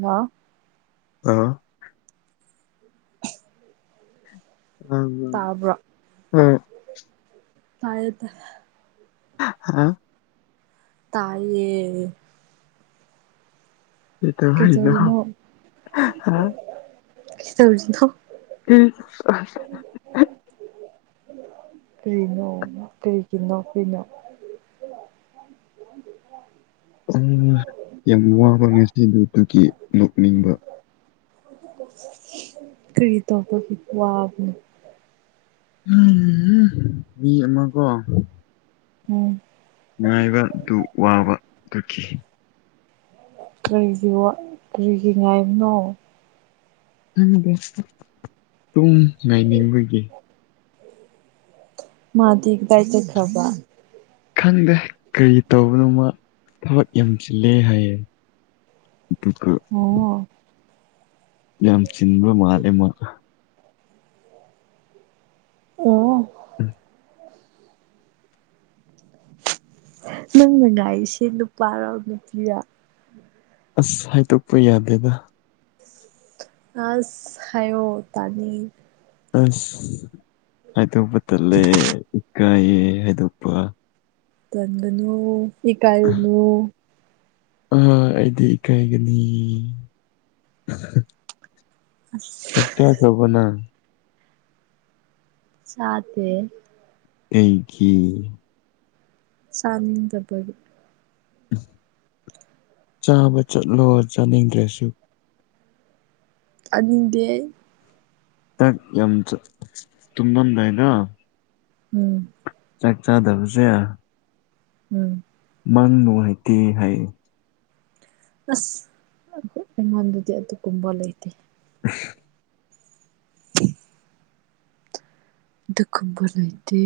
Hello ꯑꯥ ꯇꯥꯕ꯭ꯔꯣ [unintelligible] ꯇꯥꯢꯌꯦ ꯇꯥꯢ [unintelligible] ꯇꯥꯏꯌꯦ ꯀꯩꯗꯧꯔꯤꯅꯣ ꯍꯥ ꯀꯦꯗꯧꯔꯤꯅꯣ ꯀꯩꯗꯧꯔꯤꯅꯣ ꯎꯝ ꯀꯔꯤꯅꯣ ꯀꯩꯒꯤ ꯅꯣꯛꯏꯅꯣ ꯎꯝ ꯌꯥꯝ ꯋꯥꯕ ꯉꯁꯤꯗꯣ ꯑꯗꯨꯒꯤ ꯅꯣꯛꯅꯤꯡꯕ ꯀꯔꯤ ꯇꯧꯕꯒꯤ ꯋꯥꯕꯅꯣ ꯎꯝꯍꯨꯝ ꯃꯤ ꯑꯃꯀꯣ ꯎꯝ ꯉꯥꯏꯕ ꯗꯨ ꯋꯥꯕ ꯑꯗꯨꯒꯤ꯫ ꯀꯔꯤꯒꯤ ꯋꯥ ꯀꯔꯤꯒꯤ ꯉꯥꯏꯕꯅꯣ ꯈꯪꯗꯦ ꯇꯨꯝ ꯂꯩꯅꯤꯡꯕꯒꯤ꯫ ꯃꯥꯗꯤ ꯀꯗꯥꯏ ꯆꯠꯈ꯭ꯔꯥꯕ ꯈꯪꯗꯦ ꯀ꯭ꯔꯤ ꯇꯧꯕꯅꯣ ꯃꯥ ꯊꯕꯛ ꯌꯥꯝ ꯆꯤꯜꯂꯦ ꯍꯥꯏꯌꯦ ꯑꯗꯨꯒ ꯑꯣ ꯌꯥꯝ ꯆꯤꯟꯕ ꯃꯥꯜꯂꯦ ꯃꯥ ꯑꯣ [unintelligible] ꯅꯪꯅ ꯉꯥꯏꯔꯤꯁꯦ ꯅꯨꯄꯥꯔꯣ ꯅꯨꯄꯤꯔ ꯑꯁ ꯍꯥꯏꯗꯣꯛꯄ ꯌꯥꯗꯦꯗ꯫ ꯑꯁ ꯍꯥꯏꯌꯣ ꯇꯥꯅꯤꯡꯉꯤ꯫ ꯑꯁ ꯍꯥꯏꯗꯣꯛꯄ ꯇꯠꯂꯦ ꯏꯀꯥꯏꯌꯦ ꯍꯥꯏꯗꯣꯛꯄ ꯇꯟꯒꯅꯨ ꯏꯀꯥꯔꯨꯅꯨ꯫ ꯑ ꯑꯩꯗꯤ ꯏꯀꯥꯏꯒꯅꯤ ꯑꯁ꯫ ꯆꯥꯛ ꯆꯗꯕ ꯅꯪ ꯆꯥꯗꯦ ꯑꯩꯀꯤ ꯆꯥꯅꯤꯡꯗꯕꯒꯤ ꯆꯥꯕ ꯆꯠꯂꯣ ꯆꯥꯅꯤꯡꯗ꯭ꯔꯁꯨ ꯑꯅꯤꯡꯗꯦ ꯆꯥꯛ ꯌꯥꯝ ꯆꯥ ꯇꯨꯝꯃꯝꯗꯥꯏꯗꯣ ꯎꯝ ꯆꯥꯛ ꯆꯥꯗꯕꯁꯦ ꯎꯝ꯫ ꯃꯪ ꯅꯨꯡꯉꯥꯏꯇꯦ ꯍꯥꯏꯌꯦ ꯑꯁ ꯑꯩꯉꯣꯟꯗꯗꯤ ꯑꯗꯨꯒꯨꯝꯕ ꯂꯩꯇꯦ ꯑꯝ ꯗꯗꯨꯀꯨꯝꯕ ꯂꯩꯇꯦ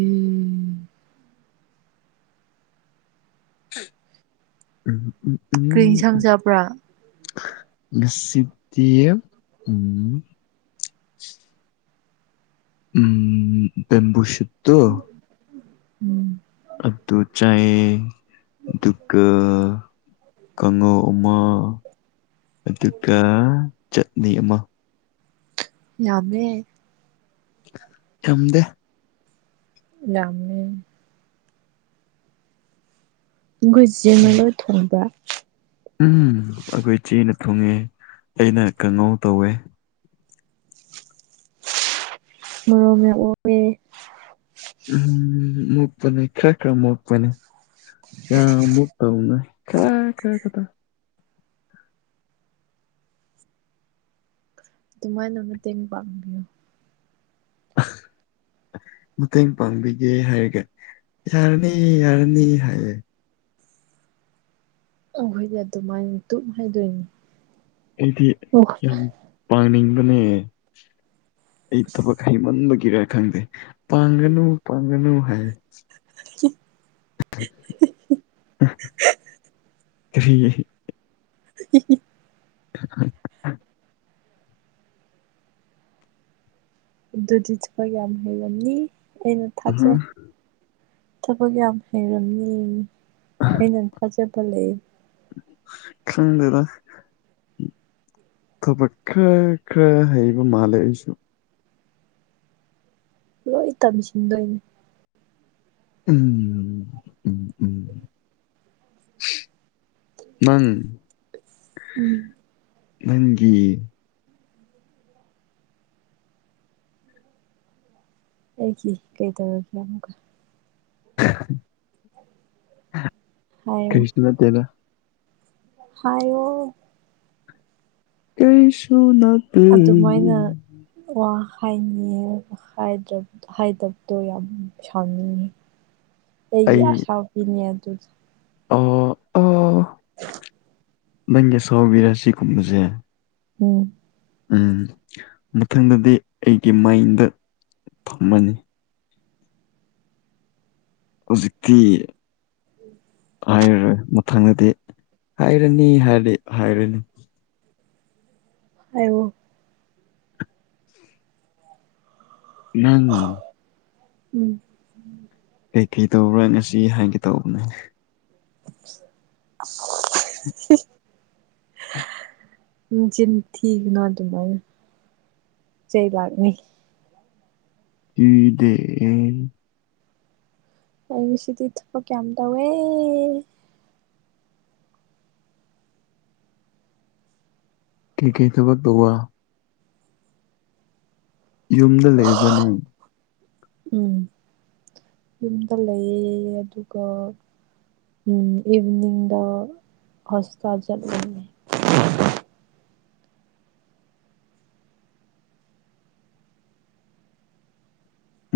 ꯎꯝ ꯎꯝ ꯀ꯭ꯔꯤ ꯍꯤꯖꯥꯡ ꯆꯕ꯭ꯥꯔ ꯅꯪ ꯁꯤꯗ ꯎꯝ [unintelligible] ꯎꯝ ꯑꯗꯨ ꯆꯥꯏꯌꯦ꯫ ꯗꯨꯀ ꯀꯥꯡꯉꯧꯃꯥ ꯑꯗꯨꯒ ꯆꯠꯅꯤ ꯑꯃ ꯌꯥꯝꯃꯦ ꯊꯝꯗꯦ ꯌꯥꯝꯃꯦ ꯒꯨꯖꯤꯅ ꯎꯝ ꯂꯣꯏ ꯊꯣꯡꯕ ꯎꯝ ꯑꯩꯈꯣꯏ ꯏꯆꯦꯅ ꯊꯨꯡꯉꯦ ꯑꯩꯅ ꯀꯥꯡꯉꯧ ꯇꯧꯋꯦ [unintelligible] ꯎꯝ ꯃꯨꯛꯄꯅꯤ ꯈꯔ ꯈꯔ ꯃꯣꯛꯄꯅꯤ ꯌꯥꯝ ꯃꯨꯛ ꯇꯧꯅ ꯀ ꯀꯗꯕ ꯑꯗꯨꯃꯥꯏꯅ ꯃꯇꯦꯡ ꯄꯥꯡꯕꯤꯌꯨ [inaudible] ꯃꯇꯦꯡ ꯄꯥꯡꯕꯤꯒꯦ ꯍꯥꯏꯔꯒ ꯌꯥꯔꯅꯤ ꯌꯥꯔꯅꯤ ꯍꯥꯏꯌꯦ ꯑ ꯑꯩꯣꯏꯗꯤ ꯑꯗꯨꯃꯥꯏꯅ ꯇꯨꯞ ꯍꯥꯏꯗꯣꯏꯅꯤ ꯑꯩꯗꯤ ꯑꯣ ꯌꯥꯝ ꯄꯥꯡꯅꯤꯡꯕꯅꯦ ꯑꯩ ꯊꯕꯛ ꯍꯩꯃꯟꯕꯒꯤꯔ ꯈꯪꯗꯦ ꯄꯥꯡꯒꯅꯨ ꯄꯥꯡꯒꯅꯨ ꯍꯥꯏ꯫ [unintelligible] [inaudible] [unintelligible] ꯑꯗꯨꯗꯤ ꯊꯕ ꯀꯌꯥꯝ ꯍꯩꯒꯅꯤ ꯑꯩꯅ ꯑꯍ ꯊꯥꯖꯩ ꯊꯕꯛ ꯌꯥꯝ ꯍꯩꯔꯝꯃꯤ ꯑꯩꯅ ꯊꯥꯖꯕ ꯂꯩ ꯈꯪꯗꯦꯗ ꯊꯕꯛ ꯈꯔ ꯈꯔ ꯍꯩꯕ ꯃꯥꯜꯂꯦ ꯑꯩꯁꯨ ꯂꯣꯏ ꯇꯝꯁꯤꯟꯗꯣꯏꯅꯦ ꯎꯝ ꯎꯝ ꯎꯝ ꯅꯪ ꯎꯝ ꯅꯪꯒꯤ ꯑꯩꯒꯤ ꯀꯩꯇꯧꯔꯒꯦ ꯑꯃꯨꯛꯀ ꯍꯥꯏꯌꯨ ꯀꯔꯤꯁꯨ ꯅꯠꯇꯦꯗ ꯍꯥꯢꯌꯣ ꯀꯔꯤꯁꯨꯅꯠ ꯑꯗꯨꯃꯥꯏꯅ ꯋꯥ ꯍꯥꯏꯅꯤꯉꯦ ꯍꯥꯏꯗ꯭ꯔꯕ ꯍꯥꯏꯗꯕꯇꯣ ꯌꯥꯝ ꯁꯥꯎꯅꯤꯡꯉꯤ ꯑꯩꯒꯤ ꯑꯩ ꯑꯁꯥꯎꯕꯤꯅꯤ ꯑꯗꯨ ꯑꯣ ꯑꯣ ꯅꯪꯒꯤ ꯁꯥꯎꯕꯤꯔ ꯁꯤꯒꯨꯝꯕꯁꯦ ꯎꯝ ꯎꯝ ꯃꯊꯪꯗꯗꯤ ꯑꯩꯒꯤ ꯃꯥꯏꯟꯗ ꯊꯝꯃꯅꯤ ꯍꯧꯖꯤꯛꯇꯤ ꯎꯝ ꯍꯥꯏꯔꯔꯣꯏ ꯃꯊꯪꯗꯗꯤ ꯍꯥꯏꯔꯅꯤ ꯍꯥꯏꯔꯗꯤ ꯍꯥꯏꯔꯅꯤ ꯍꯥꯏꯋꯣ ꯅꯪ ꯎꯝ ꯀꯩꯀꯩ ꯇꯧꯕ꯭ꯔꯥ ꯉꯁꯤ ꯍꯥꯏꯒꯦ ꯇꯧꯕꯅꯦ [inaudible] [unintelligible] ꯆꯤꯟ ꯊꯤꯒꯅꯣ ꯑꯗꯨꯃꯥꯏꯅ ꯆꯩ ꯂꯥꯛꯅꯤ ꯊꯤꯗꯦ ꯑꯩ ꯉꯁꯤꯗꯤ ꯊꯕꯛ ꯌꯝ ꯇꯧꯋꯦ ꯀꯩ ꯀꯩ ꯊꯕꯛ ꯇꯧꯕ ꯌꯨꯝꯗ ꯂꯩꯕꯔꯥ ꯅꯪ ꯎꯝ ꯌꯨꯝꯗ ꯂꯩꯌꯦ ꯑꯗꯨꯒ ꯎꯝ ꯏꯚꯅꯤꯡꯗ ꯍꯣꯁꯇꯥꯜ ꯆꯠꯂꯦ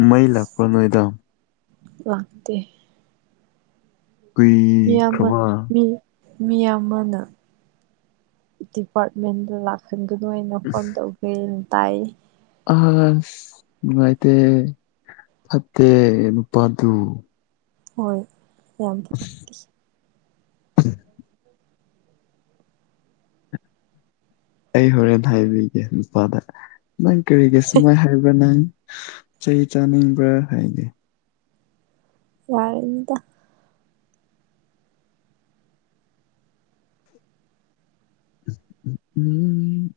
ꯃꯩ ꯂꯥꯛꯄ꯭ꯔ ꯅꯣꯏꯗꯣ ꯂꯥꯛꯇꯦ ꯃꯤ ꯑꯝꯕ ꯀꯨꯏꯈ꯭ꯔꯕ ꯃꯤ [inaudible] ꯃꯤ ꯑꯃꯅ ꯗꯤꯄꯥꯔꯠꯃꯦꯟꯗ ꯂꯥꯛ ꯈꯟꯒꯅꯨꯅ ꯐꯣꯟ ꯇꯧꯈ꯭ꯔꯦꯅ ꯇꯥꯏ ꯑꯁ ꯅꯨꯡꯉꯥꯏꯇꯦ ꯐꯠꯇꯦ ꯅꯨꯄꯥꯗꯨ ꯍꯣꯏ ꯌꯥꯝꯗꯤ [inaudible] ꯑꯩ ꯍꯣꯔꯦꯟ ꯍꯥꯏꯕꯤꯒꯦ ꯅꯨꯄꯥꯗ ꯅꯪ ꯀꯔꯤꯒꯤ ꯑꯁꯨꯃꯥꯏ ꯍꯥꯏꯕ꯭ꯔꯥ ꯅꯪ ꯆꯩ ꯆꯥꯅꯤꯡꯕ꯭ꯔꯥ ꯍꯥꯏꯒꯦ ꯌꯥꯔꯅꯤꯗ ꯎꯝ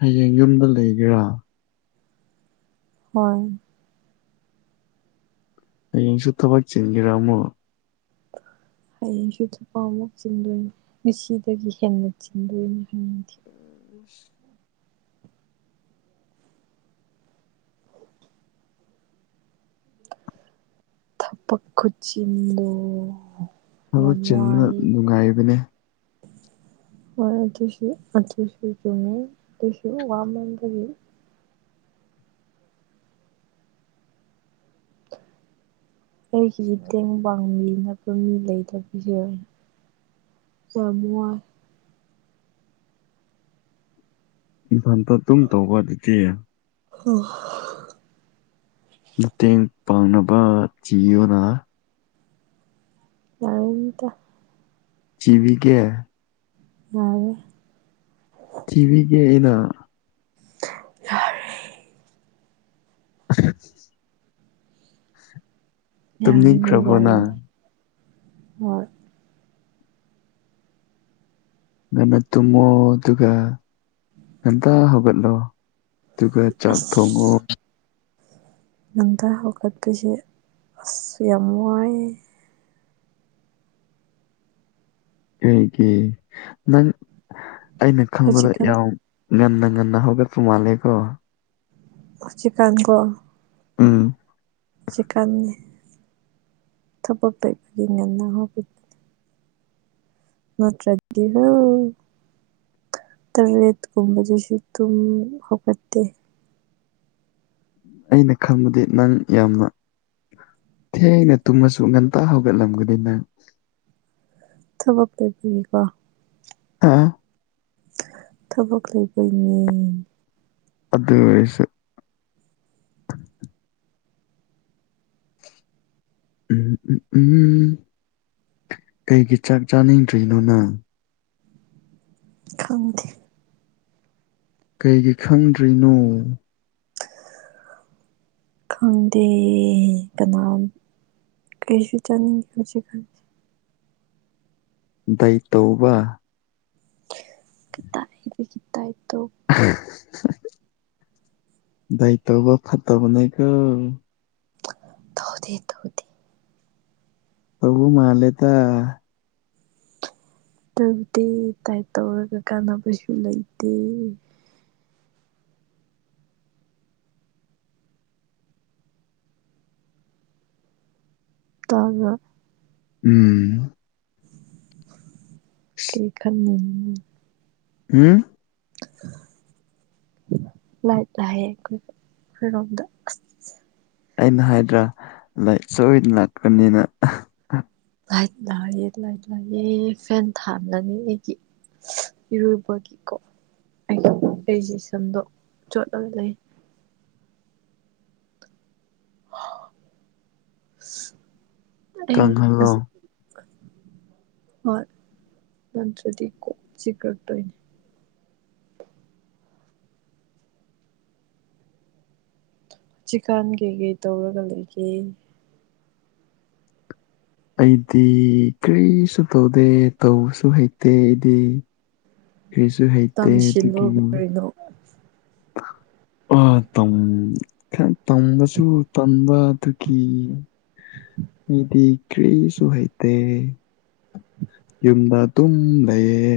ꯍꯌꯦꯡ ꯌꯨꯝꯗ ꯂꯩꯒꯦꯔꯥ ꯍꯣꯏ ꯍꯌꯦꯡꯁꯨ ꯊꯕꯛ ꯆꯤꯟꯈꯤꯔ ꯑꯃꯨꯛ ꯍꯌꯦꯁꯨ ꯊꯕꯛ ꯑꯃꯨꯛ ꯆꯤꯟꯗꯣꯏꯅꯤ [inaudible] ꯎꯝ [inaudible] ꯊꯕꯛ ꯈꯨꯨꯆꯤꯟꯗꯣ ꯊꯕꯛ ꯆꯤꯟꯕꯅ ꯅꯨꯡꯉꯥꯏꯕꯅꯦ [inaudible] ꯍꯣꯏ ꯑꯗꯨꯁꯨ ꯑꯗꯨꯁꯨ ꯆꯨꯝꯃꯤꯩ ꯑꯗꯨꯁꯨ ꯋꯥꯃꯟꯕꯒꯤ ꯑꯩꯒꯤ ꯃꯇꯦꯡ ꯄꯥꯡꯕꯤꯅꯕ ꯃꯤ ꯂꯩꯇꯕꯩꯖꯨꯑꯣꯏ ꯌꯥꯝ ꯋꯥꯏ ꯅꯊꯟꯇ ꯑꯗꯨꯝ ꯇꯧꯕ ꯑꯗꯨꯗꯤ [unintelligible] ꯃꯇꯦꯡ ꯄꯥꯡꯅꯕ ꯊꯤꯌꯣꯅ ꯌꯥꯔꯅꯤꯗ ꯆꯖꯤꯕꯤ ꯀꯦ ꯌꯥꯔꯦ ꯊꯤꯕꯤꯒꯦ ꯑꯩꯅ ꯌꯥꯔꯦ ꯌꯥꯔꯅꯤ ꯇꯨꯝꯅꯤꯈ꯭ꯔꯕꯣꯅ ꯌꯥꯔꯅꯤ ꯍꯣꯏ ꯉꯟꯅ ꯇꯨꯝꯃꯣ ꯑꯗꯨꯒ ꯍꯦꯟꯇ ꯍꯧꯒꯠꯂꯣ ꯑꯗꯨꯒ ꯆꯥꯛ ꯊꯣꯡꯉꯣ ꯑꯁ ꯉꯟꯇꯥ ꯍꯧꯒꯠꯄꯁꯦ ꯑꯁ ꯌꯥꯝ ꯋꯥꯏꯌꯦ ꯀꯩꯒꯤ ꯅꯪ ꯑꯩꯅ ꯈꯪꯕꯗ ꯍꯧꯖꯤꯛꯀꯥꯟ ꯌꯥꯝ ꯉꯟꯅ ꯉꯟꯅ ꯍꯧꯒꯠꯄ ꯃꯥꯥꯂꯦꯀꯣ ꯆꯤꯀꯥꯡꯒꯣ ꯎꯝ [unintelligible] ꯅꯠꯇ꯭ꯔꯗꯤ ꯍꯥ ꯇꯔꯦꯠ ꯀꯨꯝꯕꯗꯨꯁꯨ ꯇ ꯍꯈꯦ ꯑꯩꯅ ꯈꯪꯕꯗꯤ ꯅꯪ ꯌꯥꯝꯅ ꯊꯦꯡꯅ ꯇꯨꯝꯃꯁꯨ ꯉꯟꯇꯥ ꯍꯧꯒꯠꯂꯝꯒꯅꯤ ꯅꯪ ꯊꯕꯛ ꯂꯩꯕꯤꯒꯀꯣ [unintelligible] ꯊꯕꯛ ꯂꯩꯕꯩꯅꯦ ꯑꯗꯨ ꯑꯣꯏꯔꯁꯨ [inaudible] ꯎꯝ ꯎꯝ ꯎꯝ ꯀꯩꯒꯤ ꯆꯥꯛ ꯆꯥꯅꯤꯡꯗ꯭ꯔꯤꯅꯣ ꯅꯪ ꯈꯥꯎꯗꯤꯦ ꯀꯩꯒꯤ ꯈꯪꯗ꯭ꯔꯤꯅꯣ ꯈꯪꯗꯦ ꯀꯅꯥ ꯑꯩꯁꯨ ꯆꯥꯅꯤꯡꯗꯦ ꯉꯁꯤ ꯗꯥꯏꯠ ꯇꯧꯕ ꯀꯗꯏꯗꯒꯤ [unintelligible] ꯗꯥꯢꯠ ꯇꯧꯕ ꯐꯠꯇꯕꯅꯦꯀꯣ ꯇꯥꯎꯗꯦ ꯇꯧꯗꯦ ꯑꯕꯨ ꯃꯥꯂꯦꯇ ꯇꯧꯗꯦ ꯇꯥꯏꯠ ꯇꯧꯔꯒ ꯀꯥꯟꯅꯕꯁꯨ ꯂꯩꯇꯦ ꯇꯥꯕ꯭ꯔꯣ ꯎꯝ [unintelligible] [unintelligible] ꯂꯥꯛ ꯂꯥꯛꯑꯦ ꯑꯩꯈꯣꯏꯔꯣꯝꯗ ꯑꯁ ꯑꯩꯅ ꯍꯥꯏꯗ꯭ꯔꯥ ꯂꯥꯏꯔꯤ ꯁꯣꯏꯗꯅ ꯂꯥꯛꯄ꯭ꯔꯕꯅꯤꯅ ꯂꯥꯏꯠ ꯂꯅꯥꯥꯏꯌꯦ ꯂꯥꯏꯠ ꯂꯥꯏꯑ ꯐꯦꯟ ꯊꯥꯂꯅꯤ ꯑꯩꯒꯤ ꯏꯔꯨꯕꯒꯤꯀꯣ ꯑꯩ ꯑꯩꯁꯦ ꯁꯝꯗꯣ ꯆꯣꯠꯂꯒ ꯂꯩ ꯑꯩ ꯀꯪꯍꯜꯂꯣ ꯍꯣꯏ ꯅ꯭ꯔꯗꯤ ꯀ ꯆꯀ꯭ꯔꯦꯠꯇꯅꯦ ꯆꯤꯀꯥꯟ ꯀꯩꯀꯩ ꯇꯧꯔꯒ ꯂꯩꯒꯦ ꯑꯩꯗꯤ ꯀꯔꯤꯁꯨ ꯇꯧꯗꯦ ꯇꯧꯁꯨ ꯍꯩꯇꯦ ꯑꯩꯗꯤ ꯀ꯭ꯔꯤꯁꯨ ꯍꯩꯇꯦ ꯇꯝꯁꯤꯜꯂꯣ ꯑꯗꯨꯗꯤ ꯅꯪ ꯀꯔꯤꯅꯣ ꯑꯥ ꯇꯝ [inaudible] ꯈꯔ ꯇꯝꯕꯁꯨ ꯇꯝꯕ ꯑꯗꯨꯒꯤ ꯏꯗꯤ ꯀꯔꯤꯁꯨ ꯍꯥꯏꯩꯇ ꯌꯨꯝꯗ ꯑꯗꯨꯝ ꯂꯩꯌꯦ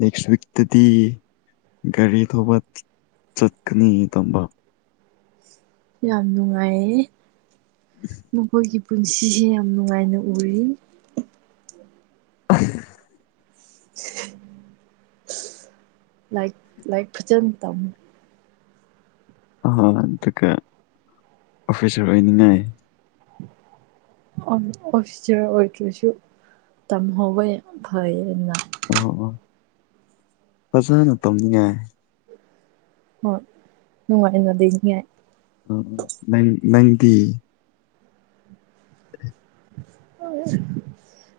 ꯅꯦꯛꯁ ꯋꯤꯛꯇꯗꯤ ꯒꯥꯔꯤ ꯊꯧꯕ ꯆꯠꯀꯅꯤ ꯇꯝꯕ ꯌꯥꯝ ꯅꯨꯡꯉꯥꯏꯌꯦ ꯃꯈꯣꯏꯒꯤ ꯄꯨꯟꯁꯤꯁꯦ ꯌꯥꯝ ꯅꯨꯡꯉꯥꯏꯅ ꯎꯔꯤ ꯑ ꯂꯥꯏꯛ ꯂꯥꯏꯛ ꯐꯆꯟ ꯇ ꯍꯣꯏ ꯑꯗꯨꯒ ꯑꯣꯐꯤꯁꯔ ꯑꯣꯏꯅꯤꯡꯉꯥꯏ ꯎꯝ ꯑꯣꯐꯁ꯭ꯇꯤꯌꯔ ꯑꯣꯏꯗ꯭ꯔꯁꯨ ꯇꯝꯍꯧꯕ ꯌꯥꯝ ꯐꯩꯌꯦꯅ ꯑꯣ ꯑꯣ ꯐꯖꯅ ꯇꯧꯅꯤꯡꯉꯥꯏ ꯍꯣꯏ ꯅꯨꯡꯉꯥꯏꯅꯗꯤꯡꯉꯦ ꯅꯥꯏꯟꯇꯤ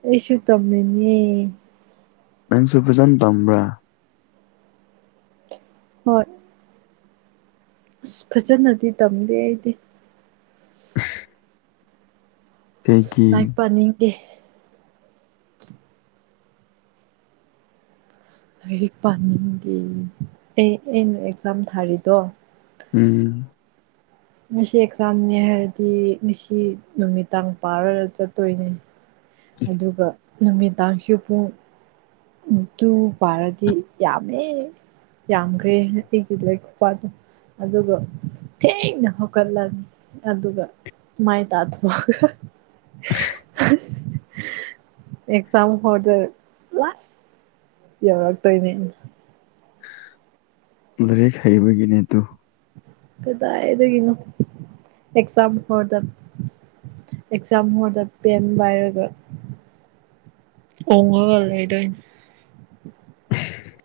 ꯑꯦꯁꯨ ꯇꯝꯃꯦꯃꯤꯅꯤ ꯅꯪꯁꯨ ꯐꯖꯅ ꯇꯝꯕ꯭ꯔꯥ ꯍꯣꯏ ꯑꯁ ꯐꯖꯅꯗꯤ ꯇꯝꯗꯦ ꯑꯩꯗꯤ [unintelligible] ꯀꯩꯒꯤ ꯂꯥꯛꯄꯅꯤꯡꯗꯦ ꯂꯥꯏꯔꯤꯛ ꯄꯥꯅꯤꯡꯗꯦ ꯑꯩ ꯑꯩꯅ ꯑꯦꯛꯖꯥꯝ ꯊꯥꯔꯤꯗꯣ ꯎꯝ ꯉꯁꯤ ꯑꯦꯛꯖꯥꯝꯅꯦ ꯍꯥꯏꯔꯗꯤ ꯉꯁꯤ ꯅꯨꯃꯤꯗꯡ ꯄꯥꯔ꯭ꯒꯥ ꯆꯠꯇꯣꯏꯅꯦ ꯑꯗꯨꯒ ꯅꯨꯃꯤꯗꯥꯡꯁꯨ ꯄꯨꯡ ꯇꯨꯡ ꯄꯔꯥꯗꯤ ꯌꯥꯃꯦ ꯌꯥꯝꯈꯦ ꯍꯒꯤꯗ ꯂꯩ ꯋꯥ ꯑꯗꯨ ꯑꯗꯨꯒ ꯊꯦꯡꯅ ꯍꯧꯀꯠꯂꯅꯤ ꯑꯗꯨꯒ ꯃꯥꯥꯏ ꯇ [unintelligible] ꯑꯦꯛꯖꯥꯝ ꯍꯧꯔꯗ ꯂꯥꯁ ꯌꯧꯔꯛꯇꯣꯏꯅꯦ ꯑꯩꯅ ꯂꯥꯏꯔꯤꯛ ꯍꯩꯕꯒꯤꯅꯦ ꯑꯗꯨ ꯀꯗꯥ ꯑꯗꯨ ꯀꯩꯅꯣ ꯑꯦꯛꯖꯥꯝ ꯐꯔꯗ ꯑꯦꯛꯖꯥꯝ ꯍꯣꯔꯗ ꯄꯦꯟ ꯄꯥꯏꯔꯒ ꯎꯉꯒ ꯂꯩꯗ [inaudible]